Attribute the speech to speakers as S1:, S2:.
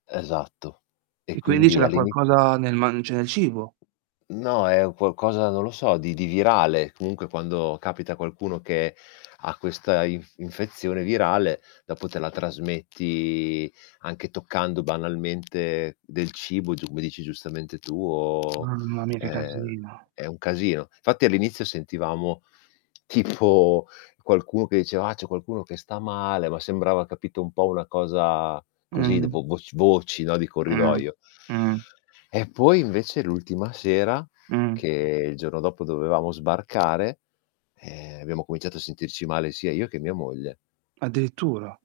S1: Esatto. E,
S2: E quindi
S1: quindi
S2: c'era
S1: all'inizio
S2: qualcosa nel man cioè nel cibo?
S1: No, è un qualcosa, non lo so, di di virale. Comunque quando capita a qualcuno che ha questa inf infezione virale, dopo te la trasmetti anche toccando banalmente del cibo, come dici giustamente tu, o
S2: Mamma mia, che
S1: è
S2: casino.
S1: è un casino. Infatti, all'inizio sentivamo tipo qualcuno che diceva: "Ah, c'è qualcuno che sta male." Ma sembrava capito un po' una cosa così d
S2: Mh.
S1: vo vo voc vocio, no, di
S2: Mh.
S1: corridoio.
S2: Mh.
S1: E, poi invece l'ultima sera,
S2: Mh.
S1: che il giorno dopo dovevamo sbarcare, ehm, abbiamo cominciato a sentirci male sia io che mia moglie.
S2: Addirittura.